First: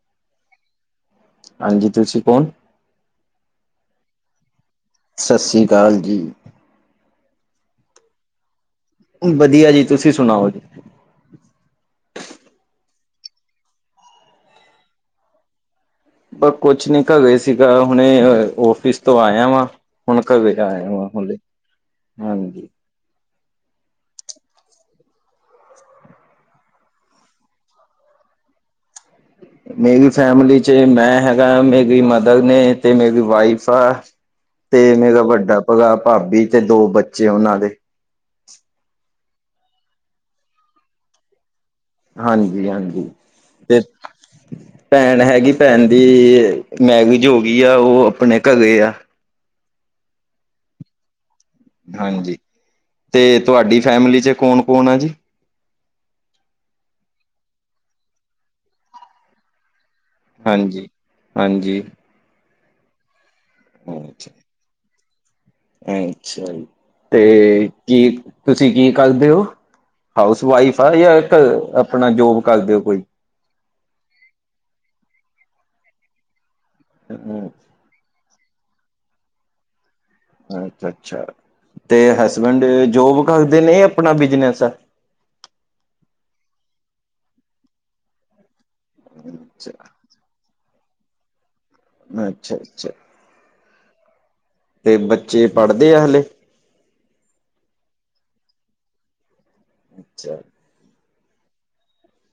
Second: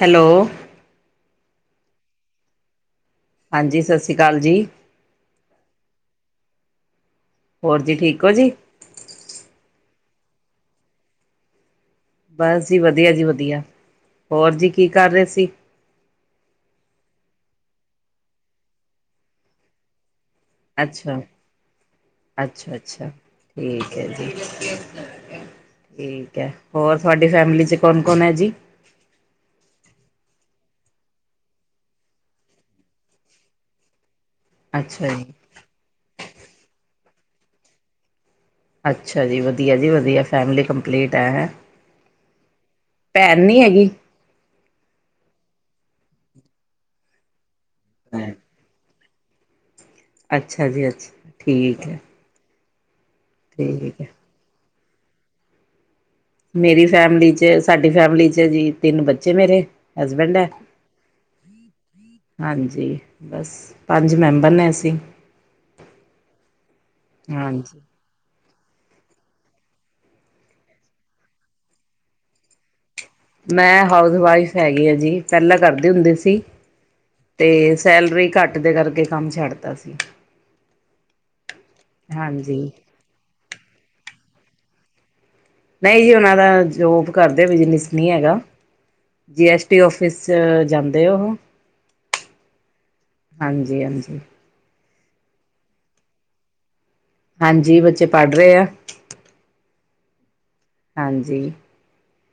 Hello. ਹਾਂਜੀ। ਤੁਸੀਂ ਕੌਣ? ਹਾਂਜੀ। ਸਤਿ ਸ਼੍ਰੀ ਅਕਾਲ ਜੀ। ਸਤਿ ਸ਼੍ਰੀ ਅਕਾਲ ਜੀ। ਹੋਰ ਜੀ, ਠੀਕ ਹੋ ਜੀ। ਵਧੀਆ ਜੀ, ਤੁਸੀਂ ਸੁਣਾਓ ਜੀ? ਬਸ ਜੀ ਵਧੀਆ ਜੀ ਵਧੀਆ। ਹੋਰ ਜੀ ਕੀ ਕਰ ਰਹੇ ਸੀ? ਪਰ ਕੁਛ ਨੀ ਘੁਰੇ ਸੀਗਾ। ਹੁਣੇ ਆਫਿਸ ਤੋਂ ਆਇਆ ਵਾ। ਹੁਣ ਘਰੇ ਆਇਆ ਵਾਂ। ਅੱਛਾ ਹਲੇ, ਹਾਂਜੀ। ਅੱਛਾ ਅੱਛਾ। ਠੀਕ ਐ ਜੀ। ਠੀਕ ਐ। ਹੋਰ ਤੁਹਾਡੀ ਫੈਮਲੀ ਚ ਕੌਣ- ਕੌਣ ਐ ਜੀ? ਮੇਰੀ ਫੈਮਿਲੀ 'ਚ ਮੈਂ ਹੈਗਾ, ਮੇਰੀ ਮਦਰ ਨੇ ਤੇ ਮੇਰੀ ਵਾਈਫ ਆ। ਤੇ ਅੱਛਾ ਮੇਰਾ ਜੀ ਵੱਡਾ ਭ, ਭਾਬੀ ਤੇ ਦੋ ਬੱਚੇ ਉਹਨਾਂ ਦੇ। ਅੱਛਾ ਜੀ। ਵਧੀਆ ਜੀ ਵਧੀਆ, ਫੈਮਿਲੀ ਕੰਪਲੀਟ ਹੈ ਹੈਂ। ਹਾਂਜੀ -ਹਾਂਜੀ। ਭੈਣ ਨਹੀਂ ਤੇ ਹੈਗੀ ਭੈਣ ਹੈਗੀ। ਭੈਣ ਦੀ ਮੈਗੀ ਜੋਗੀ ਆ ਉਹ ਆਪਣੇ ਘਗੇ ਆ। ਅੱਛਾ ਜੀ ਅੱਛਾ। ਠੀਕ ਹੈ। ਹਾਂਜੀ। ਤੇ ਤੁਹਾਡੀ ਠੀਕ ਹੈ ਫੈਮਲੀ ਚ' ਕੌਣ -ਕੌਣ ਆ ਜੀ। ਮੇਰੀ ਫੈਮਿਲੀ ਚ' ਸਾਡੀ ਫੈਮਿਲੀ ਚ' ਜੀ ਤਿੰਨ ਬੱਚੇ ਮੇਰੇ। ਹਸਬੈਂਡ ਹੈ। ਹਾਂਜੀ ਹਾਂਜੀ। ਹਾਂਜੀ। ਬਸ। ਪੰਜ ਅੱਛਾ ਮੈਂਬਰ ਨੇ ਅਸੀਂ। ਅੱਛਾ ਜੀ। ਤੇ ਹਾਂਜੀ ਕੀ ਤੁਸੀਂ ਕੀ ਕਰਦੇ ਹੋ? ਹਾਊਸ ਵਾਈਫ ਆ ਜਾਂ ਆਪਣਾ ਜੋਬ ਕਰਦੇ ਹੋ ਕੋਈ? ਮੈਂ ਹਾਊਸ ਵਾਈਫ ਹੈਗੀ ਆ ਜੀ, ਪਹਿਲਾਂ ਕਰਦੇ ਹੁੰਦੇ ਸੀ। ਹਮ, ਤੇ ਸੈਲਰੀ ਘੱਟ ਦੇ ਕਰਕੇ ਕੰਮ ਛੱਡਤਾ ਸੀ। ਅੱਛਾ -ਅੱਛਾ। ਤੇ ਹਾਂਜੀ ਹਸਬੈਂਡ ਜੋਬ ਕਰਦੇ ਨੇ ਜਾ, ਆਪਣਾ ਬਿਜ਼ਨਸ? ਨਹੀਂ ਜੀ। ਉਹਨਾਂ ਦਾ ਜੋਬ ਕਰਦੇ ਬਿਜਨਸ ਨਹੀਂ ਹੈਗਾ। ਜੀ ਐਸਟੀ ਅੱਛਾ ਔਫ ਫਿਸ ਜਾਂਦੇ ਉਹੋ। ਅੱਛਾ- ਅੱਛਾ। ਹਾਂਜੀ- ਹਾਂਜੀ। ਤੇ ਬੱਚੇ ਪੜ੍ਹਦੇ ਆ ਹਲੇ? ਹਾਂਜੀ। ਬੱਚੇ ਪੜ੍ਹ ਰਹੇ ਆ। ਅੱਛਾ। ਹਾਂਜੀ।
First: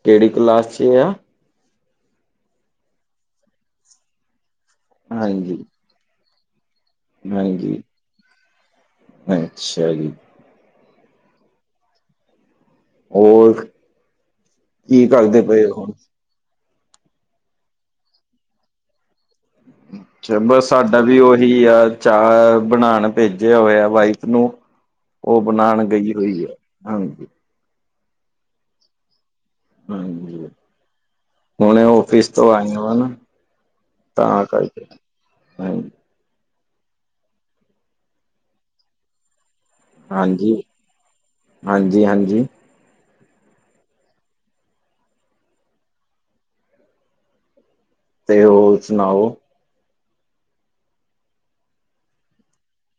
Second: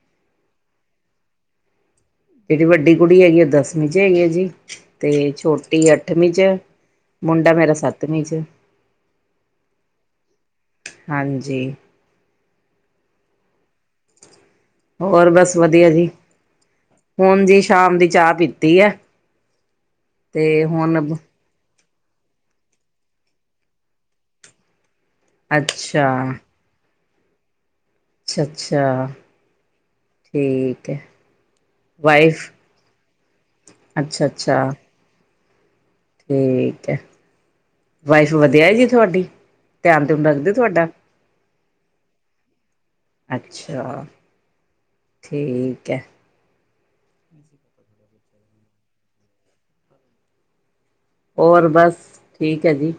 ਕਿਹੜੀ ਕੁਲਾਸ ਚ' ਆ। ਜਿਹੜੀ ਵੱਡੀ ਕੁੜੀ ਹੈਗੀ। ਉਹ ਦਸਵੀਂ ਚ' ਹੈਗੀ ਐਂ। ਜੀ ਤੇ ਹਾਂਜੀ ਛੋਟੀ ਅੱਠਵੀਂ ਚ'। ਮੁੰਡਾ ਹਾਂਜੀ ਮੇਰਾ ਸੱਤਵੀਂ ਚ' ਅੱਛਾ ਜੀ। ਹਾਂਜੀ। ਹੋਰ ਕੀ ਹੋਰ ਕਰਦੇ ਬਸ ਪਏ ਹੋ ਵਧੀਆ ਹੁਣ ਜੀ। ਹੁਣ ਜੀ ਸ਼ਾਮ ਦੀ ਚਾਹ ਪੀਤੀ ਹੈ। ਅੱਛਾ। ਤੇ ਬਸ ਸਾਡਾ ਹੁਣ ਵੀ ਉਹ ਵੀ ਆ ਚਾਹ ਬਣਾਉਣ ਭੇਜਿਆ ਹੋਵੇ ਆ ਵਾਈਫ ਨੂੰ। ਉਹ ਬਣਾਉਣ ਗਈ ਅੱਛਾ ਹੋਈ ਆ। ਹਾਂਜੀ। ਅੱਛਾ- ਅੱਛਾ। ਹਾਂਜੀ। ਹੁਣ ਆਫਿਸ ਵਾਈਫ ਤੋਂ ਆਏ ਵ ਨਾ। ਤਾਂ ਕਰਕੇ। ਹਾਂ। ਤੇ ਵਾਈਫ ਵਧੀਆ ਹੈ ਜੀ ਤੁਹਾਡੀ। ਧਿਆਨ ਧਿਊਨ ਰੱਖਦੇ ਹਾਂਜੀ- ਤੁਹਾਡਾ ਹਾਂਜੀ- ਹਾਂਜੀ। ਅੱਛਾ। ਠੀਕ ਹੈ। [unintelligible] ਤੇ ਉਹ ਸੁਣਾਓ ਹੋਰ ਬਸ, ਠੀਕ ਹੈ ਜੀ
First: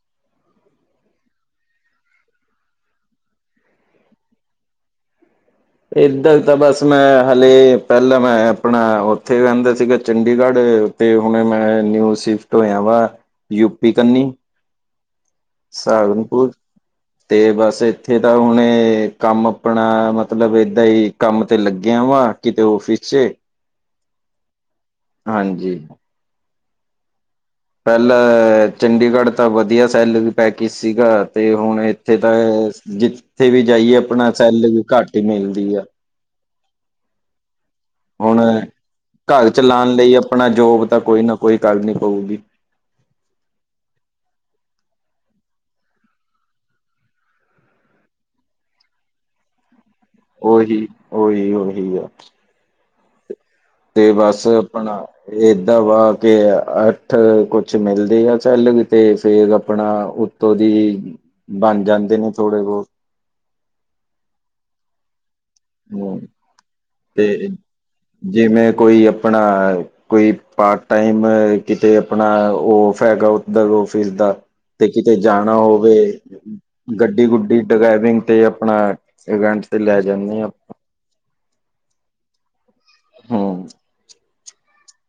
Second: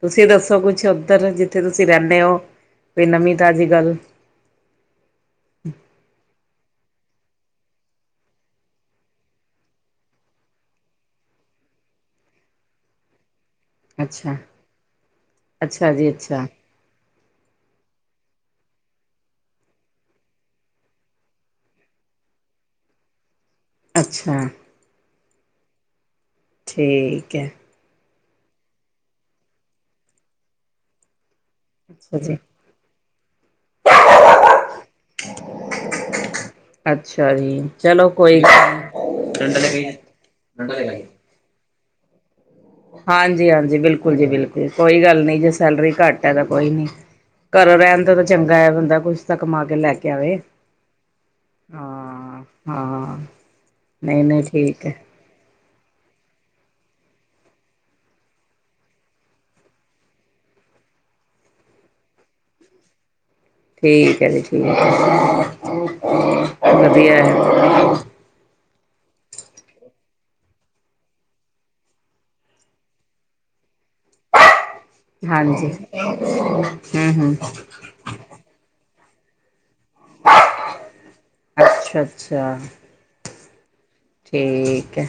ਤੁਸੀਂ ਦੱਸੋ ਕੁਛ ਉੱਧਰ, ਜਿੱਥੇ ਤੁਸੀਂ ਰਹਿੰਦੇ ਹੋ ਕੋਈ ਨਵੀਂ ਤਾਜ਼ੀ ਗੱਲ- ਇੱਧਰ ਤਾਂ ਬਸ ਮੈਂ ਹਾਲੇ ਪਹਿਲਾਂ ਮੈਂ ਆਪਣਾ ਉੱਥੇ ਰਹਿੰਦਾ ਸੀਗਾ ਚੰਡੀਗੜ੍ਹ- ਤੇ ਹੁਣ ਮੈਂ ਨਿਊ ਸਿਫਟ ਹੋਇਆ ਵਾ ਯੂਪੀ ਕੰਨੀ ਅੱਛਾ ਅੱਛਾ ਜੀ ਅੱਛਾ ਸਾਰਨਪੁਰ ਤੇ ਬਸ ਇੱਥੇ ਤਾਂ ਹੁਣੇ ਕੰਮ ਆਪਣਾ ਮਤਲਬ ਏਦਾਂ ਹੀ ਕੰਮ ਤੇ ਲੱਗਿਆ ਵਾ- ਕਿਤੇ ਔਫਿਸ ਚ ਅੱਛਾ। ਹਾਂਜੀ ਠੀਕ ਹੈ ਪਹਿਲਾਂ ਚੰਡੀਗੜ੍ਹ ਤਾਂ ਵਧੀਆ ਸੈਲਰੀ ਪੈਕੇਜ ਸੀਗਾ। ਤੇ ਹੁਣ ਇੱਥੇ ਅੱਛਾ ਤਾਂ ਜੀ ਜਿੱਥੇ ਵੀ ਜਾਈਏ ਆਪਣਾ ਸੈਲਰੀ ਵੀ ਘੱਟ ਹੀ ਮਿਲਦੀ ਆ। ਅੱਛਾ ਜੀ! ਚਲੋ ਹੁਣ ਕੋਈ ਗੱਲ ਨਹੀਂ। ਘਰ ਡੰਡਾ ਚ ਲੈ ਕੇ ਲਾਉਣ ਆਈਏ, ਲਈ ਆਪਣਾ ਡੰਡਾ ਲੈ ਜੋਬ ਕੇ ਤਾਂ ਆਈਏ। ਕੋਈ ਨਾ ਕੋਈ ਕਰਨੀ ਪਊਗੀ। ਹਾਂਜੀ ਹਾਂਜੀ, ਬਿਲਕੁਲ ਜੀ ਬਿਲਕੁਲ ਕੋਈ ਗੱਲ ਨਹੀਂ ਜੇ ਸੈਲਰੀ ਘੱਟ ਹੈ ਤਾਂ ਕੋਈ ਨੀ। ਘਰ ਰਹਿਣ ਦਾ ਤਾਂ ਚੰਗਾ ਏ ਬੰਦਾ ਕੁਛ ਤਾਂ ਕਮਾ ਕੇ ਲੈ ਕੇ ਆਵੇ ਓਹੀ ਓਹੀ ਉਹੀ ਆ। ਹਾਂ ਹਾਂ ਤੇ ਨਹੀਂ ਨਹੀਂ ਬਸ ਠੀਕ ਹੈ ਆਪਣਾ ਏਦਾਂ ਵਾ ਕੇ ਅੱਠ ਕੁਛ ਮਿਲਦੇ ਆ ਸੈਲਰੀ ਤੇ ਫੇਰ ਆਪਣਾ ਉਤੋ ਦੀ ਬਣ ਜਾਂਦੇ ਨੇ ਥੋੜੇ ਬਹੁਤ ਠੀਕ ਹੈ ਜੀ ਠੀਕ ਹੈ ਹਮ ਹ [unintelligible] ਤੇ ਜਿਵੇਂ ਕੋਈ ਆਪਣਾ ਕੋਈ ਪਾਰਟ ਟਾਈਮ ਕਿਤੇ ਆਪਣਾ ਫ ਹੈਗਾ ਉੱਧਰ ਔਫਿਸ ਦਾ- ਤੇ ਕਿਤੇ ਜਾਣਾ ਹਾਂਜੀ ਹੋਵੇ, ਹਮ ਗੱਡੀ ਹਮ ਗੁੱਡੀ ਡਰਾਈਵਿੰਗ ਤੇ ਆਪਣਾ ਰੈੰਟ ਤੇ ਜਾਂਦੇ ਹਾ। ਆਪ ਅੱਛਾ ਅੱਛਾ ਹਮ [unintelligible] ਠੀਕ ਹੈ,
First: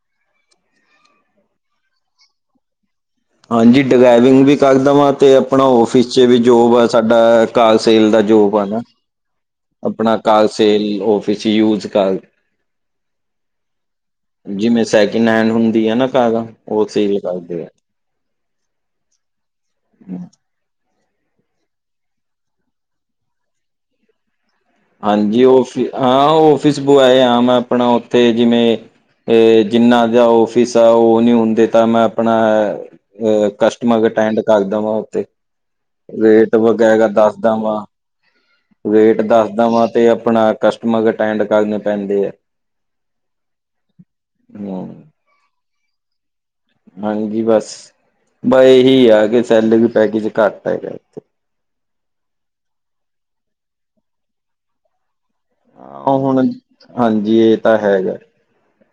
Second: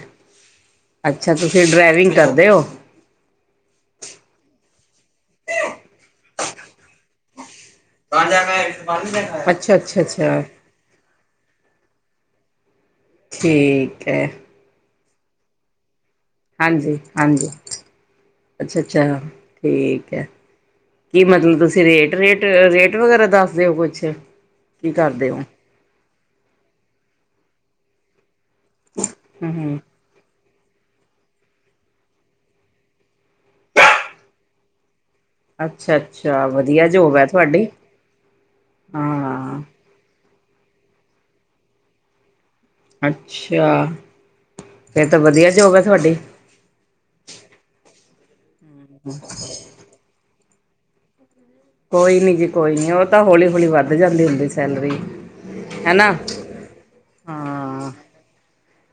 ਅੱਛਾ ਤੁਸੀਂ ਡਰਾਈਵਿੰਗ ਕਰਦੇ ਹੋ- ਹਾਂਜੀ ਡਰਾਈਵਿੰਗ ਵੀ ਕਰਦ ਵਾਂ ਅਤੇ ਆਪਣਾ ਔਫਿਸ 'ਚ ਵੀ ਜੋਬ ਆ ਸਾਡਾ ਕਾਲਸੇਲ ਦਾ ਜੋਬ ਆ ਨਾ। ਅੱਛਾ [unintelligible] ਆਪਣਾ ਕਾਰਸੇਲ ਫਿਸ ਯੂਜ ਕਰ ਠੀਕ ਹੈ ਜਿਵੇਂ ਸੈਕਿੰਡ ਹੈਂਡ ਹੁੰਦੀ ਆ ਨਾ ਕਾਰਾ ਉਹ ਹਾਂਜੀ ਸੇਲ ਹਾਂਜੀ ਕਰਦੇ ਆ। ਅੱਛਾ ਅੱਛਾ ਠੀਕ ਆ ੲੈ, ਕੀ ਮਤਲਬ ਤੁਸੀਂ ਰੇਟ ਰੇਟ ਰੇਟ ਵਗੈਰਾ ਦਸ ਦੇ ਓ ਕੁਛ। ਕੀ ਕਰਦੇ ਹੋ ਹਾਂਜੀ ਔਫਿਸ ਹਾਂ ਔਫਿਸ ਬੁਆਏ ਆ ਮੈਂ ਆਪਣਾ ਉੱਥੇ ਜਿਵੇਂ ਹੂੰ ਇਹ ਹੂੰ ਜਿੰਨਾ ਦਾ ਔਫ ਜਿਸ ਤਰ੍ਹ ਉ ਨੀ ਹੁੰਦੇ ਤਾਂ ਮੈਂ ਆਪਣਾ ਕਸਟਮਰ ਅਟੈਂਡ ਕਰਦਾ ਵਾਂ ਉਥੇ। ਅੱਛਾ ਅੱਛਾ ਰੇਟ ਵਧੀਆ ਵਗੈਗਾ ਜੋਬ ਹੈ ਦੱਸਦਾ ਤੁਹਾਡੀ ਵਾ। ਰੇਟ ਹਾਂ ਦੱਸਦਾ ਵਾਂ ਤੇ, ਆਪਣਾ ਕਸਟਮਰ ਅਟੈਂਡ ਕਰਨੇ ਪੈਂਦੇ ਆ। ਅੱਛਾ! ਹਮ ਫਿਰ ਤਾਂ ਵਧੀਆ ਜੋਬ ਹੈ ਤੁਹਾਡੀ। ਹਾਂਜੀ ਬਸ, ਬ ਇਹੀ ਆ ਕਿ ਸੈਲਰੀ ਵੀ ਪੈਕੇਜ ਘੱਟ ਹੈਗਾ ਏਥੇ। ਕੋਈ ਨੀ ਜੀ ਕੋਈ ਨੀ ਉਹ ਤਾਂ ਹੌਲੀ ਹੌਲੀ ਵੱਧ ਜਾਂਦੀ ਹੁੰਦੀ ਸੈਲਰੀ। ਹਨਾ ਹਾਂ ਹੁਣ ਹਾਂਜੀ ਇਹ ਤਾਂ ਹਾਂ ਹੈਗਾ।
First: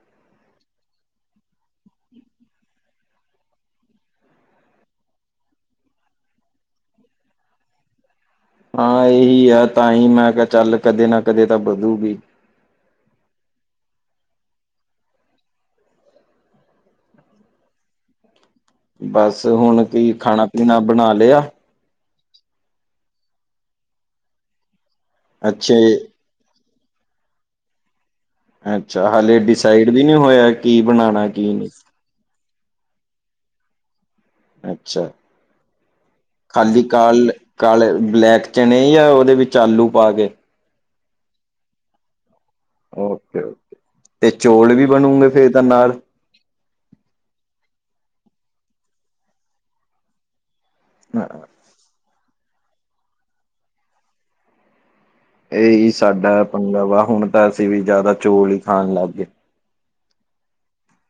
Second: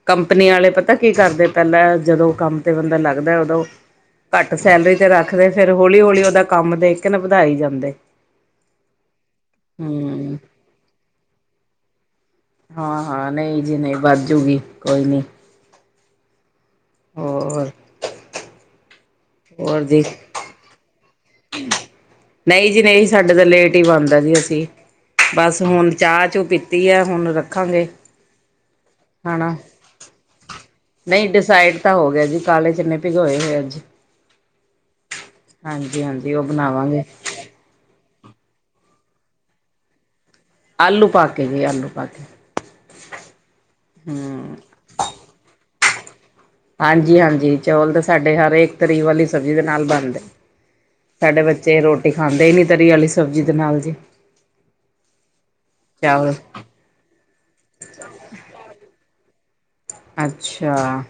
ਕੰਪਨੀ ਵਾਲੇ ਪਤਾ ਕੀ ਕਰਦੇ ਪਹਿਲਾਂ ਜਦੋਂ ਕੰਮ ਤੇ ਬੰਦਾ ਲੱਗਦਾ ਉਦੋਂ ਘੱਟ ਸੈਲਰੀ ਤੇ ਰੱਖਦੇ ਫਿਰ ਹੌਲੀ-ਹੌਲੀ ਉਹਦਾ ਕੰਮ ਦੇਖ ਕੇ ਨਾ ਵਧਾਈ ਜਾਂਦੇ। ਹਾਂ ਇਹੀ ਹੈ ਤਾਂ ਹੀ ਮੈਂ ਹੂੰ ਕਿਹਾ ਚੱਲ ਕਦੇ ਨਾ ਕਦੇ ਤਾਂ ਵਧੂਗੀ। ਹਾਂ-ਹਾਂ ਨਹੀਂ ਜੀ-ਨਹੀਂ ਵੱਧ ਜੂਗੀ ਕੋਈ ਨੀ। ਹੋਰ ਬਸ ਹੁਣ ਹੋਰ ਜੀ ਕੀ ਖਾਣਾ-ਪੀਣਾ ਬਣਾ ਲਿਆ। ਨਹੀਂ ਜੀ-ਨਹੀਂ ਸਾਡੇ ਤਾਂ ਲੇਟ ਹੀ ਬਣਦਾ ਜੀ ਅਸੀਂ ਬਸ ਅੱਛੇ ਹੁਣ ਚਾਹ ਚੂ ਪੀ ਤੀ ਏ ਹੁਣ ਰੱਖਾਂਗੇ। ਅੱਛਾ ਹੱਲੇ ਖਾਣਾ ਡਿਸਾਈਡ ਵੀ ਨਹੀਂ ਹੋਇਆ ਕੀ ਬਣਾਣਾ ਕੀ ਨਹੀਂ। ਡਿਸਾਈਡ ਤਾਂ ਹੋ ਗਿਆ ਜੀ। ਕਾਲੇ ਚਨੇ ਭਿਗੋਏ ਹੋਏ ਅੱਜ। ਅੱਛਾ। ਹਾਂਜੀ-ਹਾਂਜੀ ਉਹ ਖਾਲੀ ਬਣਾਵਾਂਗੇ। ਕਾਲ ਕਾਲੇ ਬਲੈਕ ਚਣੇ ਯਾਅਂ ਉਹਦੇ ਵਿੱਚ ਆਲੂ ਪਾ ਕੇ। ਆਲੂ ਪਾ ਕੇ ਵੀ ਆਲੂ ਪਾ ਕੇ। ਓਕੇ-ਓਕੇ ਤੇ ਹਮ ਚੌਲ ਵੀ ਬਣੂਗੇ ਤੇ ਏਹਦਾ ਨਾਲ ਹਾਂਜੀ-ਹਾਂਜੀ ਚੌਲ ਤਾਂ ਸਾਡੇ ਹਰ ਇਕ ਤਰੀ ਵਾਲੀ ਸਬਜ਼ੀ ਦੇ ਨਾਲ ਬਣਦੇ, ਸਾਡੇ ਬ ਚੇ ਰੋਟੀ ਖਾਂਦੇ ਹੀ ਨੀ ਤਰੀ ਆਲੀ ਸਬਜ਼ੀ ਦੇ ਨਾਲ ਜੀ। ਇਹੀ ਚਾਵਲ ਸਾਡਾ ਪੰਗਾ ਵਾ ਹੁਣ ਤਾਂ ਅਸੀਂ ਵੀ ਜ਼ਿਆਦਾ ਚੌਲ ਈ ਖਾਣ ਲੱਗ ਗੇ‌। ਅੱਛਾ,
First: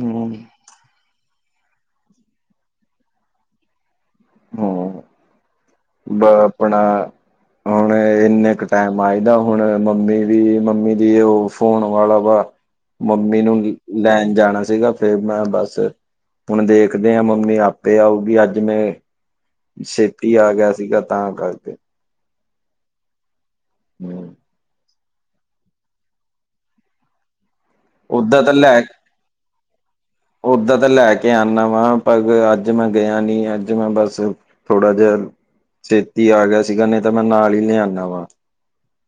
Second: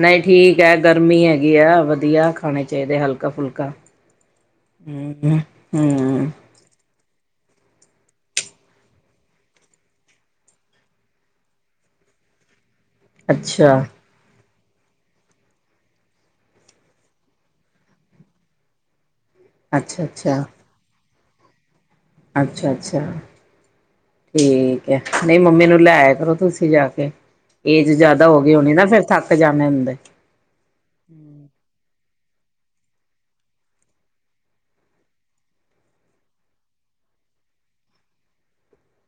ਨਈ ਠੀ ਗਰਮੀ ਹੈਗੀ ਆ ਵਧੀਆ ਖਾਣੇ ਚਾਈਦੇ ਹਲਕਾ-ਫੁਲਕਾ, ਹੂੰ। ਹੂੰ। ਟ ਬ ਆਪਣਾ ਹੁਣ ਇੰਨੇ ਕੁ ਟਾਈਮ ਆਈਦਾ ਹੁਣ ਮੰਮੀ ਵੀ ਮੰਮੀ ਦੀ ਉਹ ਫੋਨ ਵਾਲਾ ਵਾ ਮੰਮੀ ਨੂੰ ਅੱਛਾ, ਵੀ ਲੈਣ ਜਾਣਾ ਸੀਗਾ। ਤੇ ਮੈਂ ਬਸ ਹੁਣ ਦੇਖਦੇ ਹਾਂ ਮੰਮੀ ਆਪੇ ਆਊਗੀ ਅੱਜ ਮੈਂ ਅੱਛਾ, ਛੇਤੀ ਅੱਛਾ, ਆ ਗਿਆ ਸੀਗਾ ਤਾਂ ਕਰਕੇ। ਅੱਛਾ-ਅੱਛਾ। ਹੂੰ। ਠੀਕ ਹੈ ਨਹੀਂ ਮੰਮੀ ਨੂੰ ਲੈ ਆਯਾ ਕਰੋ ਤੁਸੀਂ ਜਾ ਕੇ ਏਜ ਜਿਆਦਾ ਹੋ ਓਦਾਂ ਤਾਂ ਗਈ ਹੋਣੀ ਲੈ ਨਾ ਫਿਰ ਥੱਕ ਜਾਣੇ ਹੁੰਦੇ। ਓਦਾਂ ਤਾਂ ਲੈ ਕੇ ਆਣਾ ਵਾ ਪਰ ਅੱਜ ਮੈਂ ਗਿਆ ਨੀ ਅੱਜ ਮੈਂ ਬਸ ਥੋੜ੍ਹਾ ਜਿਹਾ ਛੇਤੀ ਆ ਗਿਆ ਸੀਗਾ ਨਹੀਂ ਤਾਂ ਮੈਂ ਨਾਲ ਹੀ ਲਿਆਣਾ ਵਾਂ।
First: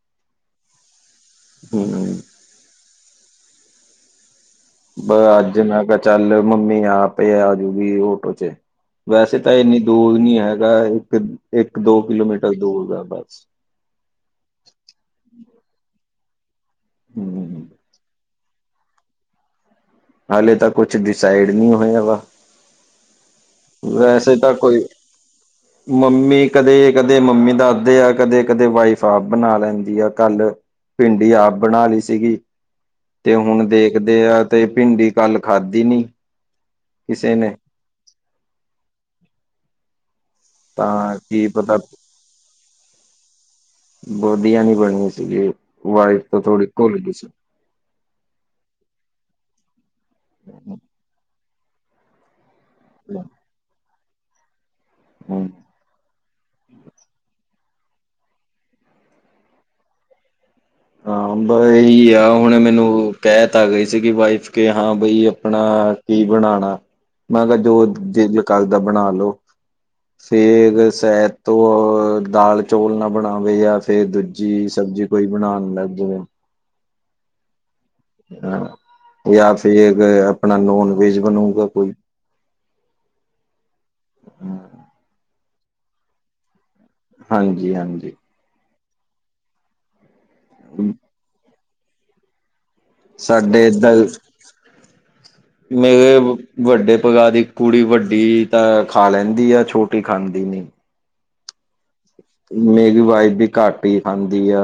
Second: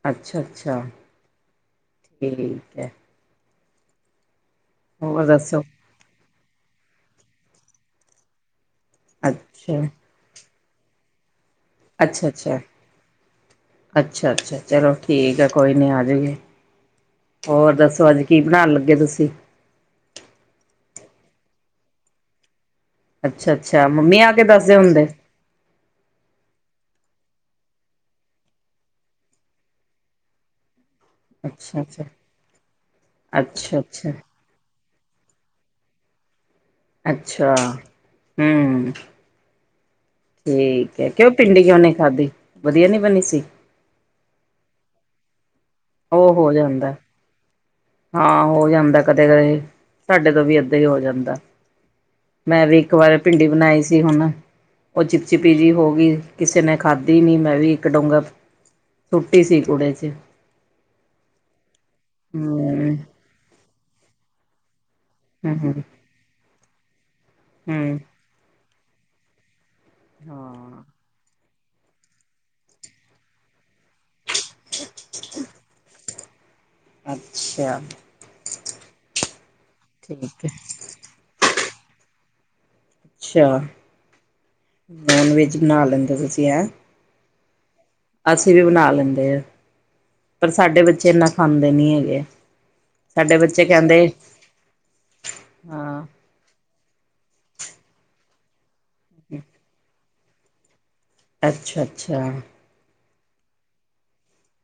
ਅੱਛਾ-ਅੱਛਾ ਠੀਕ ਏ। ਬ ਹੋਰ ਅੱਜ ਦੱਸੋ? ਮੈਂ ਕਿਹਾ ਚੱਲ ਮੰਮੀ ਆਪ ਪਏ ਆਜੂਗੀ ੳਟੋ ਚ ਵੈਸੇ ਤਾਂ ਇੰਨੀ ਅੱਛਾ, ਦੂਰ ਨੀ ਹੈਗਾ ਇੱਕ, ਇੱਕ ਦੋ ਕਿਲੋਮੀਟਰ ਦੂਰ ਐ ਬਸ। ਅੱਛਾ-ਅੱਛਾ ਚਲੋ ਠੀਕ ਐ ਕੋਈ ਨੀ ਆ ਜੇਗੀ। ਹਮ ਹੋਰ ਦੱਸੋ ਅੱਜ ਕੀ ਬਣਾਣ ਲੱਗੇ ਤੁਸੀਂ? ਹਾਲੇ ਤਾਂ ਕੁਛ ਡਿਸਾਈਡ ਨੀ ਹੋਇਆ ਵਾ। ਅੱਛਾ-ਅੱਛਾ ਮੰਮੀ ਆ ਵੈਸੇ ਕੇ ਤਾਂ ਦੱਸਦੇ ਕੋਈ ਹੁੰਦੇ। ਮੰਮੀ ਕਦੇ-ਕਦੇ ਮੰਮੀ ਦੱਸਦੇ ਆ ਕਦੇ-ਕਦੇ ਵਾਈਫ ਆਪ ਬਣਾ ਲੈਂਦੀ ਆ ਕੱਲ ਭਿੰਡੀ ਆਪ ਅੱਛਾ, ਬਣਾ ਲਈ ਅੱਛਾ, ਸੀਗੀ, ਤੇ ਹੁਣ ਅੱਛਾ, ਅੱਛਾ। ਦੇਖਦੇ ਆ ਤੇ ਭਿੰਡੀ ਕੱਲ ਖਾਧੀ ਨੀ। ਕਿਸੇ ਅੱਛਾ, ਨੇ ਹੂੰ। ਠੀਕ ਐ ਤਾਂ ਕਿਉਂ ਕੀ ਪਿੰਡੀ ਪਤਾ ਕਿਉਂ ਨਈ ਖਾਧੀ ਵਧੀਆ ਨੀ ਬਣੀ ਸੀ? ਵਧੀਆ ਨੀ ਬਣੀ ਸੀਗੀ ਵਾਈਫ ਉਹ ਤੋ ਹੋ ਥੋੜੀ ਜਾਂਦਾ ਕੁਲਗੀ ਸੀ। ਹਾਂ ਹੋ ਜਾਂਦਾ ਕਦੇ-ਕਦੇ ਸਾਡੇ ਤੋਂ ਵੀ ਏਦਾਂ ਈ ਹੋ ਜਾਂਦਾ, ਮੈਂ ਵੀ ਇੱਕ ਵਾਰ ਭਿੰਡੀ ਬਣਾਈ ਸੀ ਹੁਣ, ਉਹ ਹਮ ਚਿਪਚਿਪੀ ਜੀ ਹੋਗੀ। ਕਿਸੇ ਨੇ ਖਾਧੀ ਨੀ ਮੈਂ ਵੀ ਇੱਕ ਡੋਂਗਾ, ਸੁੱਟੀ ਸੀ ਕੁੂੜੇ ਚ। ਹਾਂ ਬ ਇਹੀ ਆ ਹੁਣ ਹਮ ਮੈਨੂੰ ਕਹਿਤਾ ਆ ਗਈ ਸੀਗੀ ਵਾਈਫ ਕੇ ਹਾਂ ਬਈ ਹਮ ਆਪਣਾ ਕੀ ਬਣਾਂਣਾ ਮੈਂ ਕਿਹਾ ਜੋ ਹਮ ਦਿਲ ਕਰਦਾ ਬਣਾ ਲੋ। ਹਾਂ ਫੇਰ ਸੈਦ ਤੋਂ ਦਾਲ, ਚੌਲ ਨਾ ਬਣਾਵੇ ਜਾਂ ਫੇਰ ਦੂਜ ਜੀ ਸਬਜ਼ੀ ਕੋਈ ਬਣਾਣ ਲੱਗ ਜਵੇ। ਅੱਛਾ। ਹਾਂ, ਜਾਂ ਫਿਰ ਠੀਕ ਹੈ ਆਪਣਾ ਨੋਨ ਵੈਜ ਬਣੂਗਾ ਕੋਈ। ਅੱਛਾ, ਨੋਨ ਵੈਜ ਬਣਾ ਲੈਂਦੇ ਓ ਤੁਸੀਂ ਐ? ਹਾਂਜੀ-ਹਾਂਜੀ। ਅਸੀਂ ਵੀ ਬਣਾ ਲੈਂਦੇ, ਪਰ ਸਾਡੇ ਬੱਚੇ ਇਨਾ ਖਾਂਦੇ ਨੀ ਹੈਗੇ। ਸਾਡੇ ਬੱਚੇ ਏਧਲ ਕਹਿੰਦੇ ਹਾਂ ਮੇਰੇ ਵੱਡੇ ਭਰਾ ਦੀ ਕੁੜੀ ਵੱਡੀ ਤਾਂ ਖਾ ਲੈਂਦੀ ਆ ਛੋਟੀ ਖਾਂਦੀ ਨੀ। ਅੱਛਾ-ਅੱਛਾ। ਮੈਗੀ ਵਾਈਫ ਵੀ ਘੱਟ ਹੀ ਖਾਂਦੀ ਆ।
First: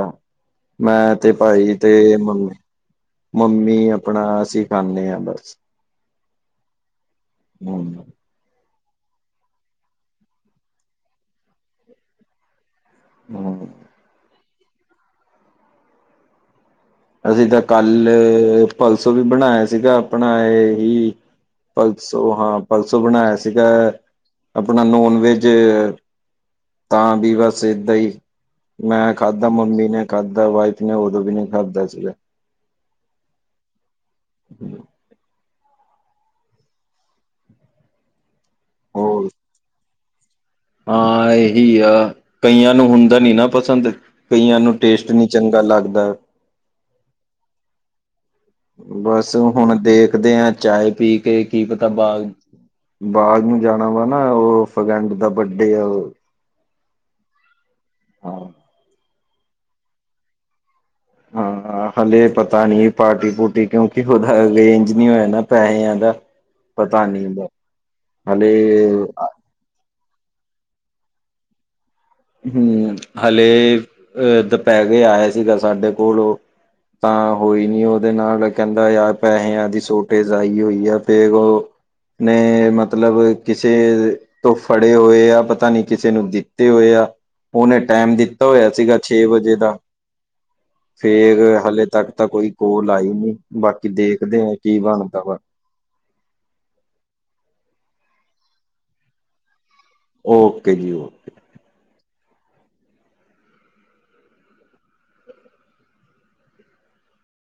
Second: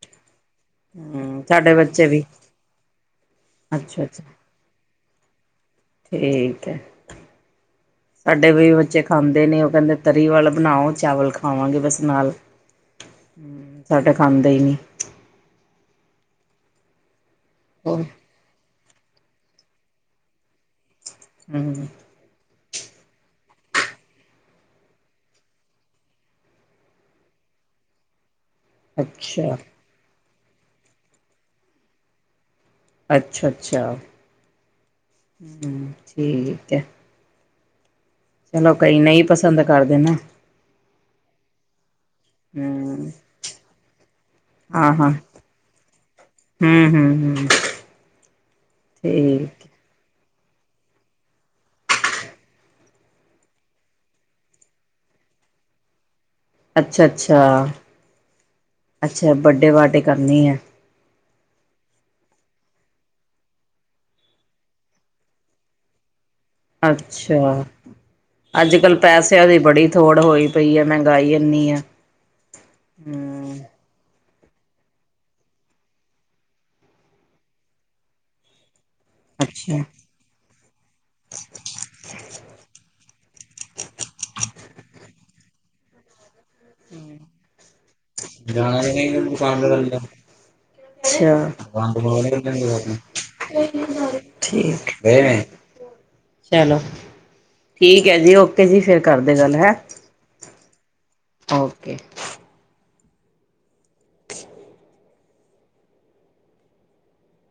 ਮੈਂ ਤੇ ਹਮ ਸਾਡੇ ਭਾਈ ਤੇ ਬੱਚੇ ਵੀ ਮੰਮੀ ਮੰਮੀ ਅੱਛਾ-ਅੱਛਾ ਆਪਣਾ ਅਸੀਂ, ਖਾਣੇ ਆ ਬਸ। ਠੀਕ ਐ। ਹਮ ਸਾਡੇ ਵੀ ਬੱਚੇ ਖਾਂਦੇ ਨੇ ਉਹ ਕਹਿੰਦੇ ਤਰੀ ਵਾਲਾ ਬਣਾਓ ਚਾਵਲ ਖਾਵਾਂਗੇ ਬਸ ਨਾਲ। ਹਮ ਸਾਡਾ ਖਾਂਦਾ ਹੀ ਨੀ। ਅਸੀਂ ਤਾਂ ਹੋਰ ਕੱਲ ਪਲਸੋ ਵੀ ਬਣਾਇਆ ਸੀਗਾ ਆਪਣਾ ਇਹੀ, ਹੂੰ ਹਾਂ ਪਰਸੋਂ ਬਣਾਇਆ ਸੀਗਾ ਆਪਣਾ ਨੋਨ ਵੈਜ, ਤਾਂ ਵੀ ਬਸ ਏਦਾਂ ਹੀ। ਮੈਂ ਖਾਦਾ ਅੱਛਾ। ਮੰਮੀ ਨੇ ਖਾਦਾ ਵਾਈਫ ਨੇ ਉਦੋਂ ਵੀ ਨਹੀਂ ਖਾਦਾ ਸੀਗਾ। ਅੱਛਾ ਅੱਛਾ ਠੀਕ ਐ। ਚਲੋ ਕਈ ਨਈ ਹੋਰ ਪਸੰਦ ਕਰਦੇ ਨੇ। ਹਾਂ ਇਹੀ ਆ ਕਈਆਂ ਨੂੰ ਹੂੰ ਹੁੰਦਾ ਨੀ ਨਾ ਪਸੰਦ। ਕਈਆਂ ਨੂੰ ਟੇਸਟ ਨੀ ਚੰਗਾ ਲੱਗਦਾ। ਹੂੰ ਹੂੰ ਹੂੰ। ਬਸ ਹੁਣ ਦੇਖਦੇ ਆ ਚਾਏ ਪੀ ਕੇ ਕੀ ਪਤਾ ਬਾ ਹਰ ਨੂੰ ਜਾਣਾ ਵਾ ਨਾ ਉਹ ਫਰੈਡ ਦਾ ਬਾਡੇ ਆ। ਅੱਛਾ-ਅੱਛਾ। ਹਾਂ। ਅੱਛਾ ਬੰਡੇ ਪਾਰਟੀ ਕਰਨੀ ਐ। [inaudible] ਹਾਲੇ ਪਤਾ ਨੀ ਪਾਰਟੀ ਪੁਟੀ ਕਿਉਂਕਿ ਉਹਦਾ ਅਰੇਂਜ ਨੀ ਹੋਇਆ ਨਾ ਪੈਹਿਆਂ ਦਾ। ਪਤਾ ਨੀ ਹੁੰਦਾ ਅੱਛਾ, ਹਲੇ ਅੱਜ-ਕੱਲ ਪੈਸਿਆਂ ਦੀ ਬੜੀ ਥੋੜ ਹੋਈ ਪਈ ਐ ਮਹਿੰਗਾਈ ਐਨੀ ਐ। ਹੂੰ, ਹੂੰ ਹਲੇ ਅ ਦੁਪਹਿਰੇ ਆਇਆ ਸੀਗਾ ਸਾਡੇ ਕੋਲ ਉਹ, ਤਾਂ ਹੋਈ ਨੀ ਉਹਦੇ ਨਾਲ ਕਹਿੰਦਾ ਯਾਰ। ਪੈਸਿਆਂ ਦੀ ਅੱਛਾ ਸੋਟੇਜ਼ ਆਈ ਹੋਈ ਆ ਫੇਰ ਉਹ ਨੇ ਮਤਲਬ ਕਿਸੇ ਤੋਂ ਫੜੇ ਹੋਏ ਆ ਪਤਾ ਨੀ ਕਿਸੇ ਨੂੰ ਦਿੱਤੇ ਹੋਏ ਆ। ਉਹਨੇ ਟਾਈਮ ਦਿੱਤਾ [unintelligible] ਹੋਇਆ ਸੀਗਾ ਛੇ ਅੱਛ ਵਜੇ ਦਾ ਫੇਰ ਹਾਲੇ ਤੱਕ ਤਾਂ ਕੋਈ ਕੋਲ ਆਈ ਨੀ ਬਾਕੀ ਦੇਖਦੇ ਆ ਕੀ ਠੀਕ ਬਣਦਾ ਵਾ [unintelligible] ਚਲੋ ਠੀਕ ਐ ਜੀ ਓਕੇ ਜੀ ਫੇਰ ਕਰਦੇ ਗੱਲ ਹੈ। ਓਕੇ ਜੀ ਓਕੇ। ਓਕੇ।